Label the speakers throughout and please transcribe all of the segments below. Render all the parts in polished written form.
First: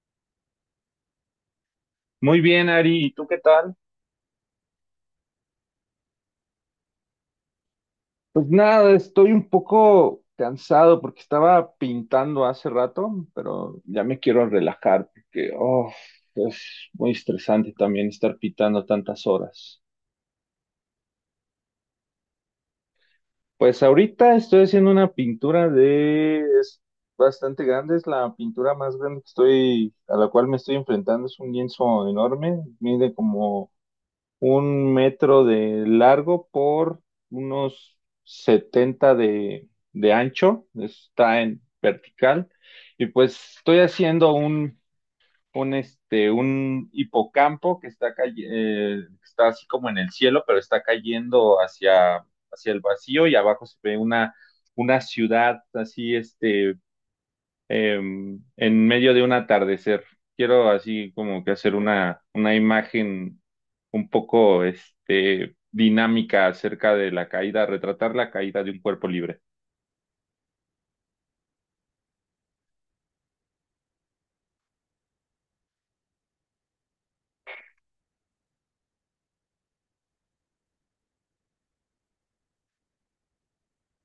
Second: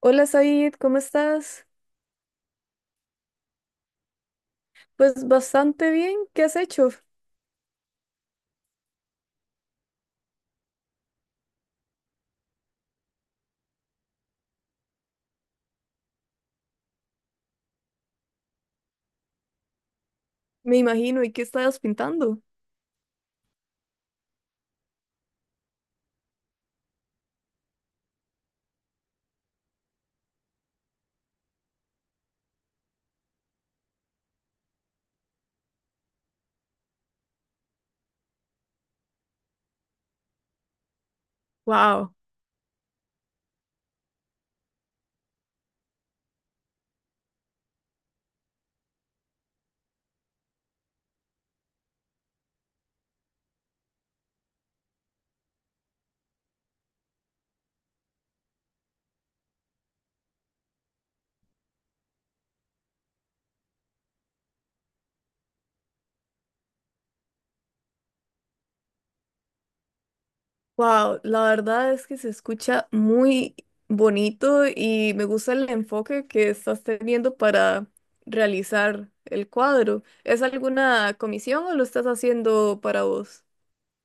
Speaker 1: Hola Said, ¿cómo estás?
Speaker 2: Muy bien, Ari, ¿y tú qué tal?
Speaker 1: Pues bastante bien, ¿qué has hecho?
Speaker 2: Pues nada, estoy un poco cansado porque estaba pintando hace rato, pero ya me quiero relajar porque oh, es muy estresante también estar pintando tantas horas.
Speaker 1: Me imagino, ¿y qué estabas pintando?
Speaker 2: Pues ahorita estoy haciendo una pintura es bastante grande, es la pintura más grande a la cual me estoy enfrentando, es un lienzo enorme, mide como un metro de largo por unos 70 de ancho, está en
Speaker 1: Wow,
Speaker 2: vertical, y pues estoy haciendo un hipocampo que está así como en el cielo, pero está cayendo hacia el vacío, y abajo se ve una ciudad así, eh, en medio de un atardecer. Quiero así como que hacer una imagen un poco dinámica acerca de la caída, retratar la caída de un cuerpo libre.
Speaker 1: wow, la verdad es que se escucha muy bonito y me gusta el enfoque que estás teniendo para realizar el cuadro. ¿Es alguna comisión o lo estás haciendo para vos?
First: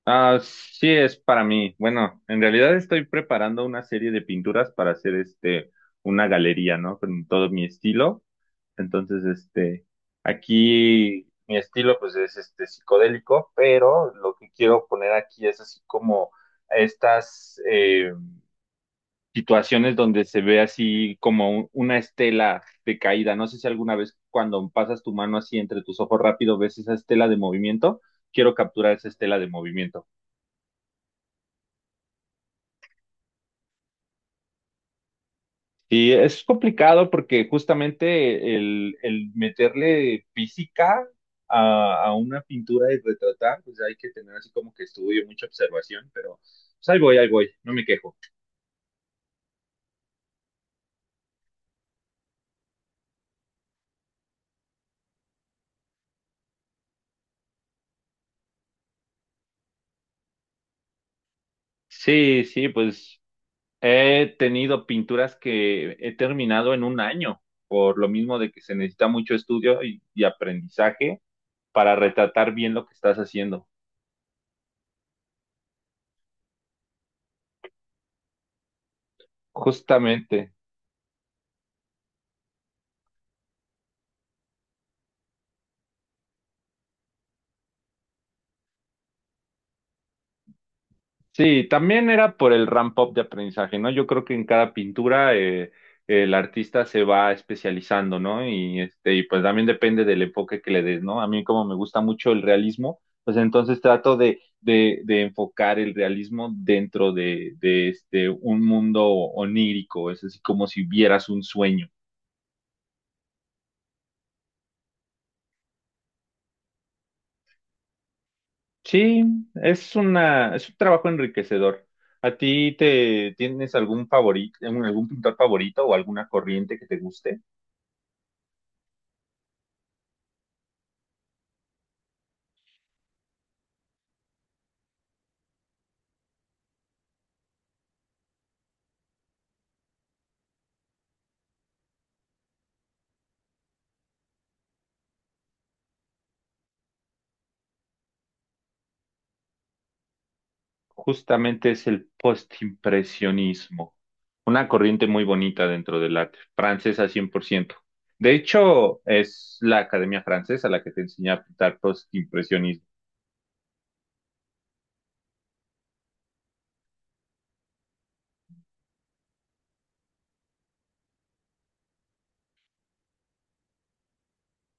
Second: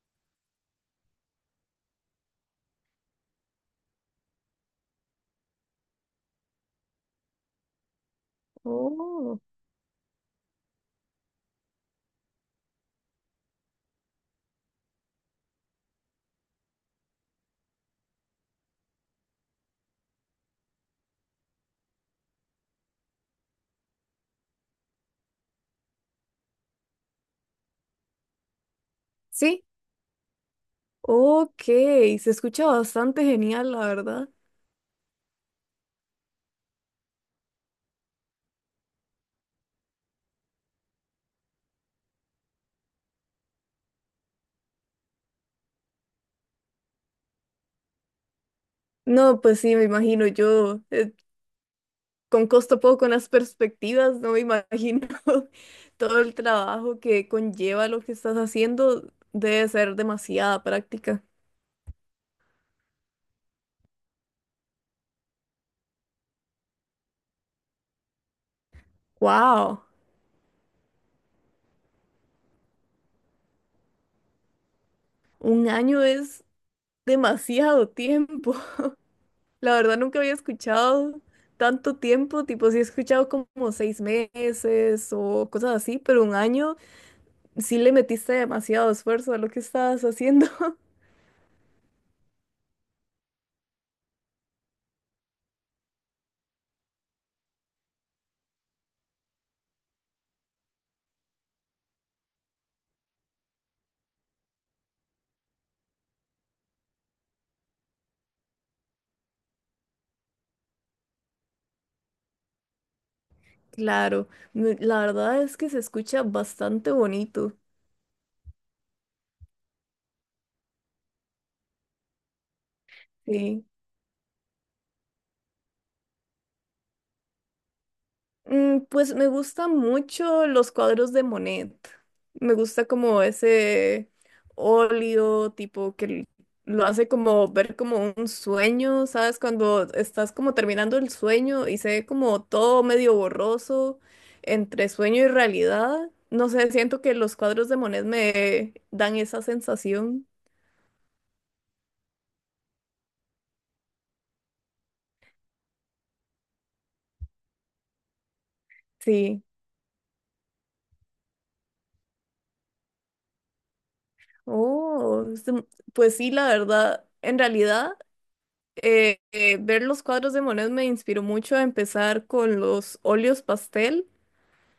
Speaker 2: Ah, sí, es para mí. Bueno, en realidad estoy preparando una serie de pinturas para hacer una galería, ¿no? Con todo mi estilo. Entonces,
Speaker 1: Oh,
Speaker 2: este, Aquí mi estilo pues es este psicodélico, pero lo que quiero poner aquí es así como estas situaciones donde se ve así como una estela de caída. No sé si alguna vez cuando pasas tu mano así entre tus ojos rápido ves esa estela de movimiento. Quiero capturar esa estela de
Speaker 1: sí,
Speaker 2: movimiento.
Speaker 1: ok, se escucha bastante genial, la verdad.
Speaker 2: Y es complicado porque justamente el meterle física a una pintura y retratar, pues hay que tener así como que estudio, mucha observación, pero pues ahí voy, no me quejo.
Speaker 1: No, pues sí, me imagino yo. Con costo poco, con las perspectivas, no me imagino todo el trabajo que conlleva lo que estás haciendo, debe ser demasiada práctica.
Speaker 2: Sí, sí. Pues he tenido pinturas que he terminado en un año, por lo mismo de que se necesita mucho estudio
Speaker 1: ¡Wow!
Speaker 2: y aprendizaje para retratar bien lo que estás haciendo.
Speaker 1: Un año es demasiado tiempo. La verdad nunca había
Speaker 2: Justamente.
Speaker 1: escuchado tanto tiempo, tipo sí he escuchado como seis meses o cosas así, pero un año sí le metiste demasiado esfuerzo a lo que estabas haciendo.
Speaker 2: Sí, también era por el ramp-up de aprendizaje, ¿no? Yo creo que en cada pintura el artista se va especializando, ¿no? Y, este, y pues también depende del enfoque que le des, ¿no? A mí como me gusta mucho el realismo, pues entonces trato de enfocar el realismo dentro de un mundo onírico, es así como si vieras un sueño.
Speaker 1: Claro, me- la verdad es que se escucha bastante bonito.
Speaker 2: Sí, es un trabajo enriquecedor. ¿A ti te
Speaker 1: Sí.
Speaker 2: tienes algún favorito, algún pintor favorito o alguna corriente que te guste?
Speaker 1: Mm, pues me gustan mucho los cuadros de Monet. Me gusta como ese óleo tipo que l- lo hace como ver como un sueño, ¿sabes? Cuando estás como terminando el sueño y se ve como todo medio borroso entre sueño y realidad. No sé, siento que los cuadros de Monet me dan esa sensación.
Speaker 2: Justamente es el postimpresionismo, una corriente muy bonita dentro del arte, francesa 100%. De hecho,
Speaker 1: Sí.
Speaker 2: es la Academia Francesa la que te enseña a pintar postimpresionismo.
Speaker 1: Oh, es de- pues sí, la verdad, en realidad. Ver los cuadros de Monet me inspiró mucho a empezar con los óleos pastel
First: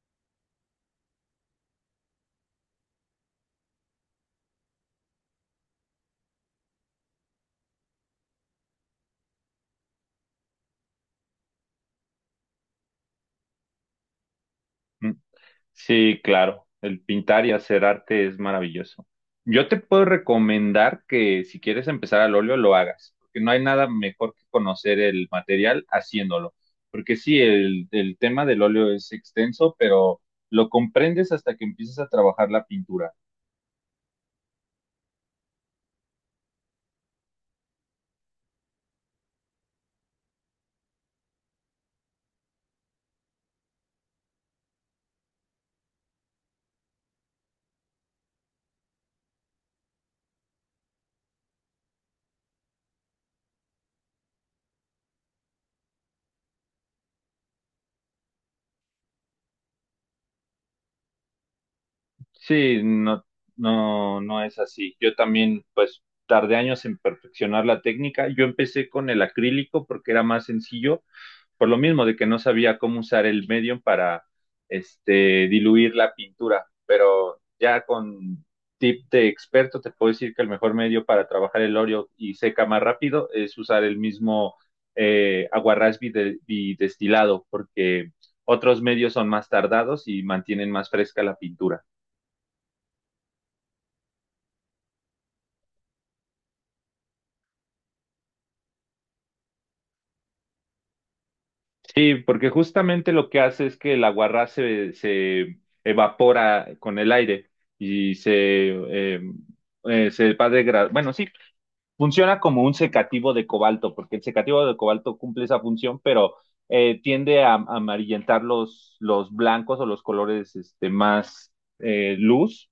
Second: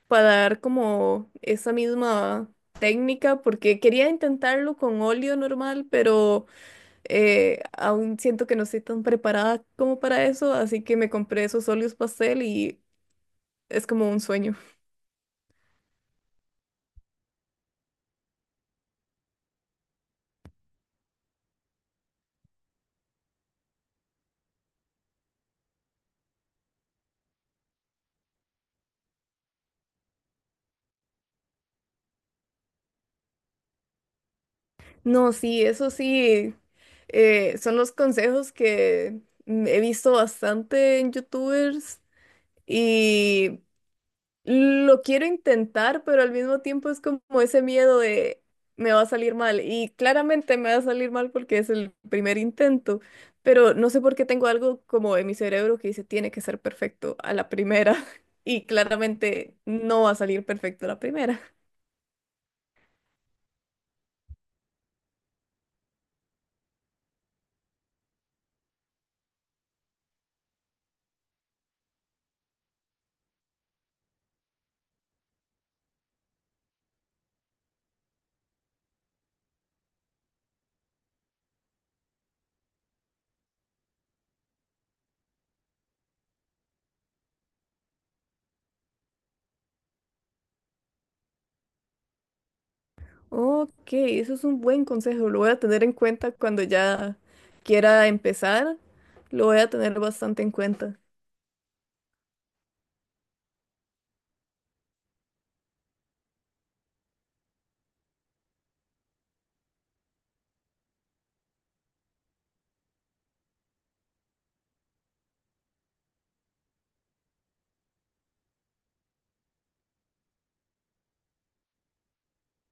Speaker 1: para dar como esa misma técnica, porque quería intentarlo con óleo normal, pero aún siento que no estoy tan preparada como para eso, así que me compré esos óleos pastel y es como un sueño.
Speaker 2: Mm. Sí, claro. El pintar y hacer arte es maravilloso. Yo te puedo recomendar que si quieres empezar al óleo, lo hagas, porque no hay nada mejor que conocer el material haciéndolo. Porque sí, el tema del óleo es extenso, pero lo comprendes hasta que empiezas a trabajar la pintura.
Speaker 1: No, sí, eso sí, son los consejos que he visto bastante en YouTubers. Y lo quiero intentar, pero al mismo tiempo es como ese miedo de me va a salir mal. Y claramente me va a salir mal porque es el primer intento, pero no sé por qué tengo algo como en mi cerebro que dice tiene que ser perfecto a la primera. Y claramente no va a salir perfecto a la primera.
Speaker 2: Sí, no, no, no es así. Yo también, pues, tardé años en perfeccionar la técnica. Yo empecé con el acrílico porque era más sencillo por lo mismo de que no sabía cómo usar el medium para este, diluir la pintura, pero ya con tip de experto te puedo decir que el mejor medio para trabajar el óleo y seca más rápido es usar el mismo aguarrás bidestilado, porque otros medios son más tardados y mantienen más fresca la pintura.
Speaker 1: Ok, eso es un buen consejo. Lo voy a tener en cuenta cuando ya quiera empezar. Lo voy a tener bastante en cuenta.
Speaker 2: Sí, porque justamente lo que hace es que el aguarrá se evapora con el aire y eh, se va degradando. Bueno, sí, funciona como un secativo de cobalto, porque el secativo de cobalto cumple esa función, pero tiende a amarillentar los blancos o los colores más luz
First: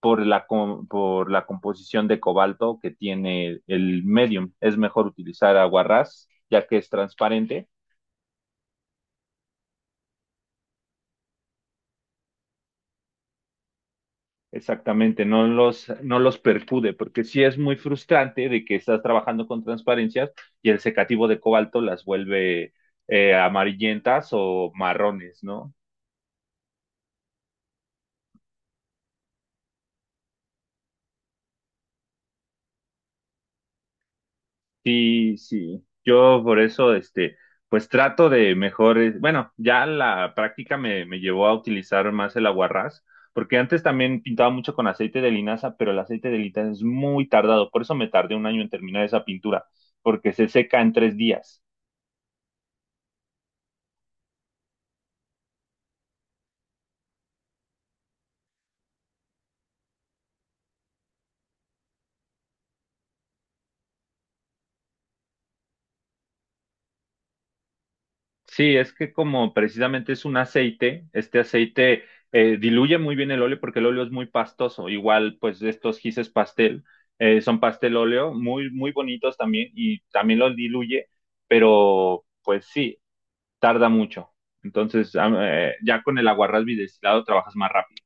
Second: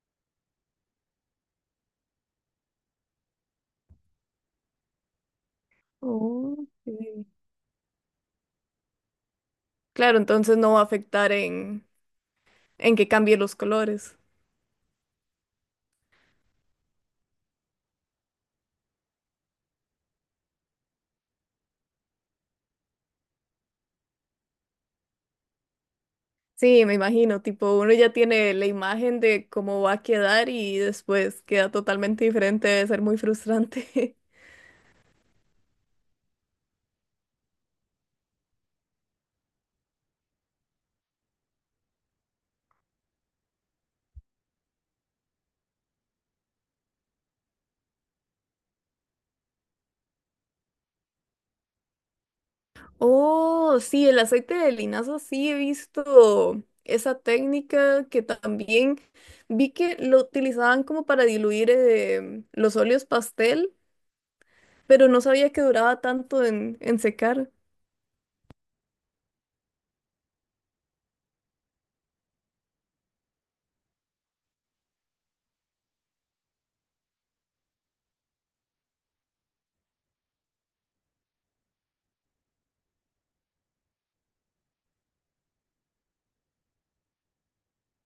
Speaker 2: por la, por la composición de cobalto que tiene el medium. Es mejor utilizar aguarrás, ya que es
Speaker 1: Ok.
Speaker 2: transparente.
Speaker 1: Claro, entonces no va a afectar en que cambie los colores.
Speaker 2: Exactamente, no los, no los percude, porque sí es muy frustrante de que estás trabajando con transparencias y el secativo de cobalto las vuelve amarillentas o marrones, ¿no?
Speaker 1: Sí, me imagino, tipo, uno ya tiene la imagen de cómo va a quedar y después queda totalmente diferente, debe ser muy frustrante.
Speaker 2: Sí, sí. Yo por eso, este, pues trato de mejores. Bueno, ya la práctica me llevó a utilizar más el aguarrás, porque antes también pintaba mucho con aceite de linaza, pero el aceite de linaza es muy tardado, por eso me tardé un año en terminar esa pintura, porque se seca en 3 días.
Speaker 1: Oh, sí, el aceite de linaza, sí he visto esa técnica que también vi que lo utilizaban como para diluir los óleos pastel, pero no sabía que duraba tanto en secar.
Speaker 2: Sí, es que como precisamente es un aceite, este aceite diluye muy bien el óleo porque el óleo es muy pastoso. Igual, pues estos gises pastel son pastel óleo, muy, muy bonitos también y también los diluye, pero pues sí, tarda mucho. Entonces, ya con el aguarrás bidestilado trabajas más rápido.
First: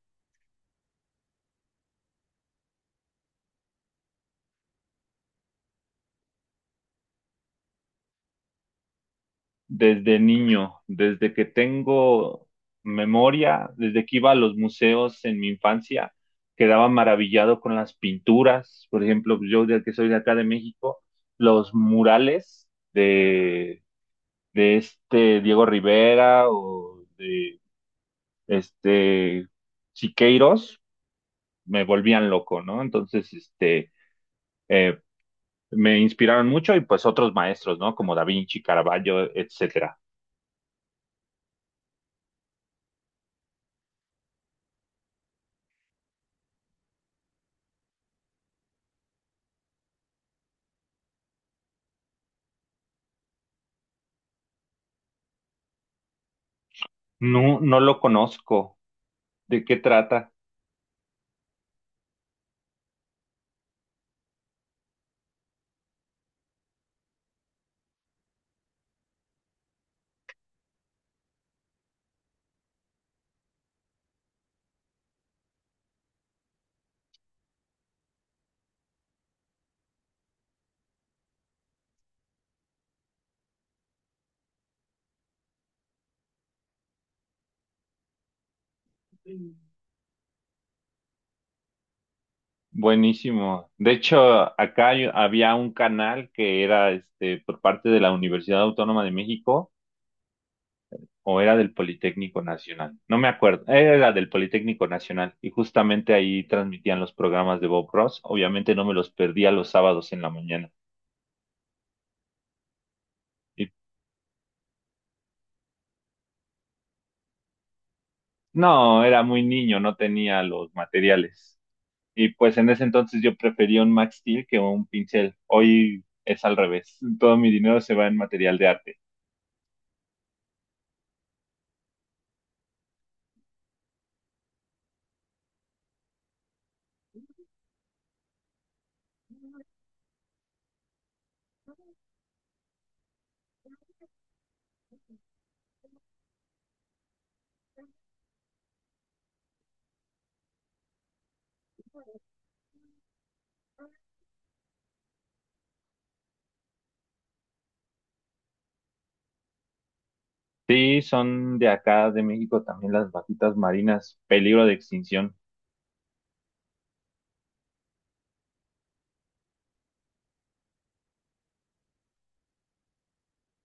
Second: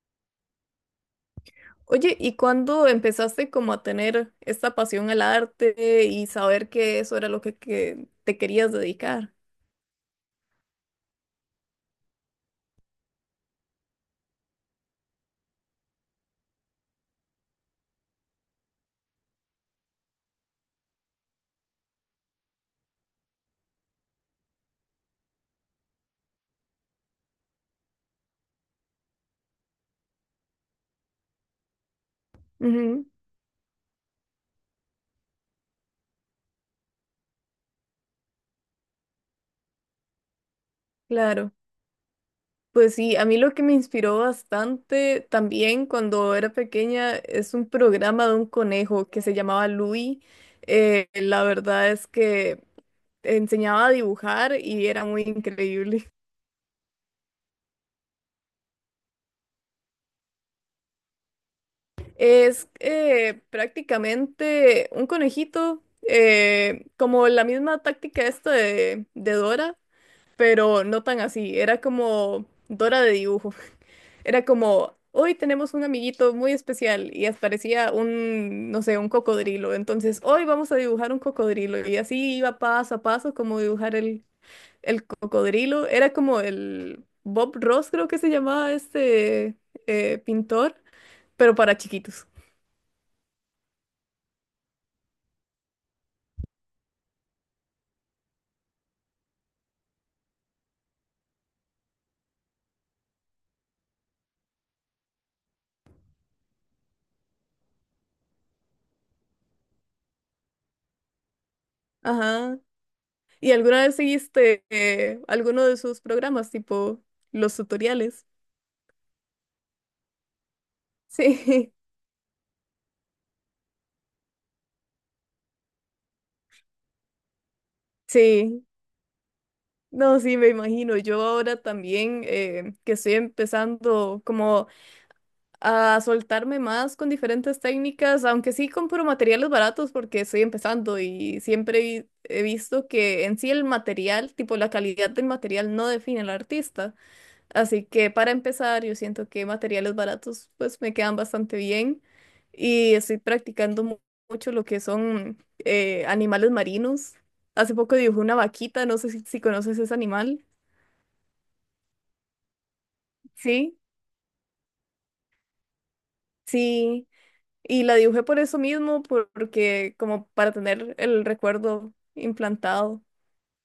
Speaker 1: Oye, ¿y cuándo empezaste como a tener esta pasión al arte y saber que eso era lo que te querías dedicar?
Speaker 2: Desde niño, desde que tengo memoria, desde que iba a los museos en mi infancia, quedaba maravillado con las pinturas, por ejemplo, pues, yo de que soy de acá de México, los murales de, de Diego Rivera o de este Siqueiros, me volvían loco, ¿no?
Speaker 1: Ujú,
Speaker 2: Entonces, este, eh, me inspiraron mucho y pues otros maestros, ¿no? Como Da Vinci, Caravaggio, etcétera.
Speaker 1: claro. Pues sí, a mí lo que me inspiró bastante también cuando era pequeña es un programa de un conejo que se llamaba Louis. La verdad es que enseñaba a dibujar y era muy increíble.
Speaker 2: No, no lo conozco. ¿De qué trata?
Speaker 1: Es prácticamente un conejito, como la misma táctica esta de Dora, pero no tan así, era como Dora de dibujo, era como, hoy tenemos un amiguito muy especial y hasta parecía un, no sé, un cocodrilo, entonces hoy vamos a dibujar un cocodrilo y así iba paso a paso como dibujar el cocodrilo, era como el Bob Ross creo que se llamaba pintor, pero para chiquitos.
Speaker 2: Buenísimo. De hecho, acá había un canal que era este por parte de la Universidad Autónoma de México o era del Politécnico Nacional. No me acuerdo. Era del Politécnico Nacional y justamente ahí transmitían los programas de Bob Ross. Obviamente no me los perdía los sábados en la mañana.
Speaker 1: Ajá. ¿Y
Speaker 2: Y
Speaker 1: alguna vez seguiste alguno de sus programas, tipo los tutoriales?
Speaker 2: no, era muy niño, no tenía los materiales.
Speaker 1: Sí,
Speaker 2: Y pues en ese entonces yo prefería un Max Steel que un pincel. Hoy es al revés. Todo mi dinero se va en material
Speaker 1: sí.
Speaker 2: de arte.
Speaker 1: No, sí, me imagino. Yo ahora también, que estoy empezando como a soltarme más con diferentes técnicas, aunque sí compro materiales baratos porque estoy empezando y siempre vi- he visto que en sí el material, tipo la calidad del material no define al artista. Así que para empezar, yo siento que materiales baratos pues me quedan bastante bien y estoy practicando mu- mucho lo que son animales marinos. Hace poco dibujé una vaquita, no sé si conoces ese animal.
Speaker 2: Sí, son de acá, de México, también las vaquitas
Speaker 1: Sí,
Speaker 2: marinas, peligro de extinción.
Speaker 1: sí. Y la dibujé por eso mismo, por- porque como para tener el recuerdo implantado.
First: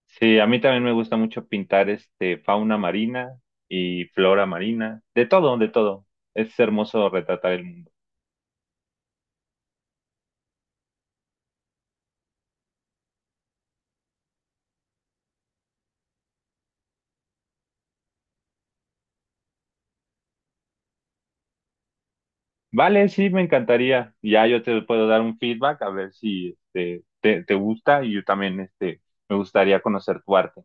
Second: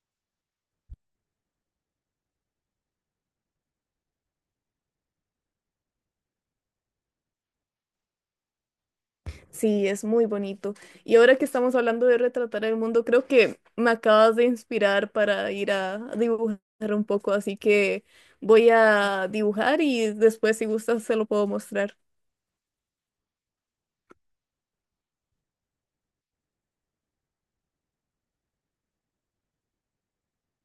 Speaker 2: Sí, a mí también me gusta mucho pintar este fauna marina y flora marina, de todo, de todo. Es hermoso retratar el mundo.
Speaker 1: Sí, es muy bonito. Y ahora que estamos hablando de retratar el mundo, creo que me acabas de inspirar para ir a dibujar un poco, así que voy a dibujar y después si gustas se lo puedo mostrar.
Speaker 2: Vale, sí, me encantaría. Ya yo te puedo dar un feedback a ver si este, te gusta y yo también este, me gustaría conocer tu arte.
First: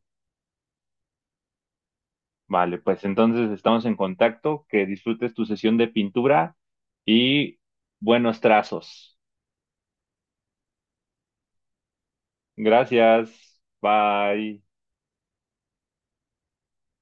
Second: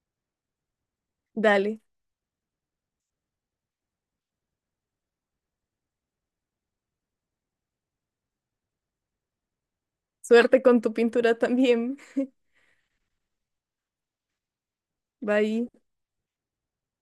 Speaker 1: Dale.
Speaker 2: Vale, pues entonces estamos en contacto, que disfrutes tu sesión de pintura y buenos trazos.
Speaker 1: Suerte con tu pintura también.
Speaker 2: Gracias. Bye.
Speaker 1: Bye.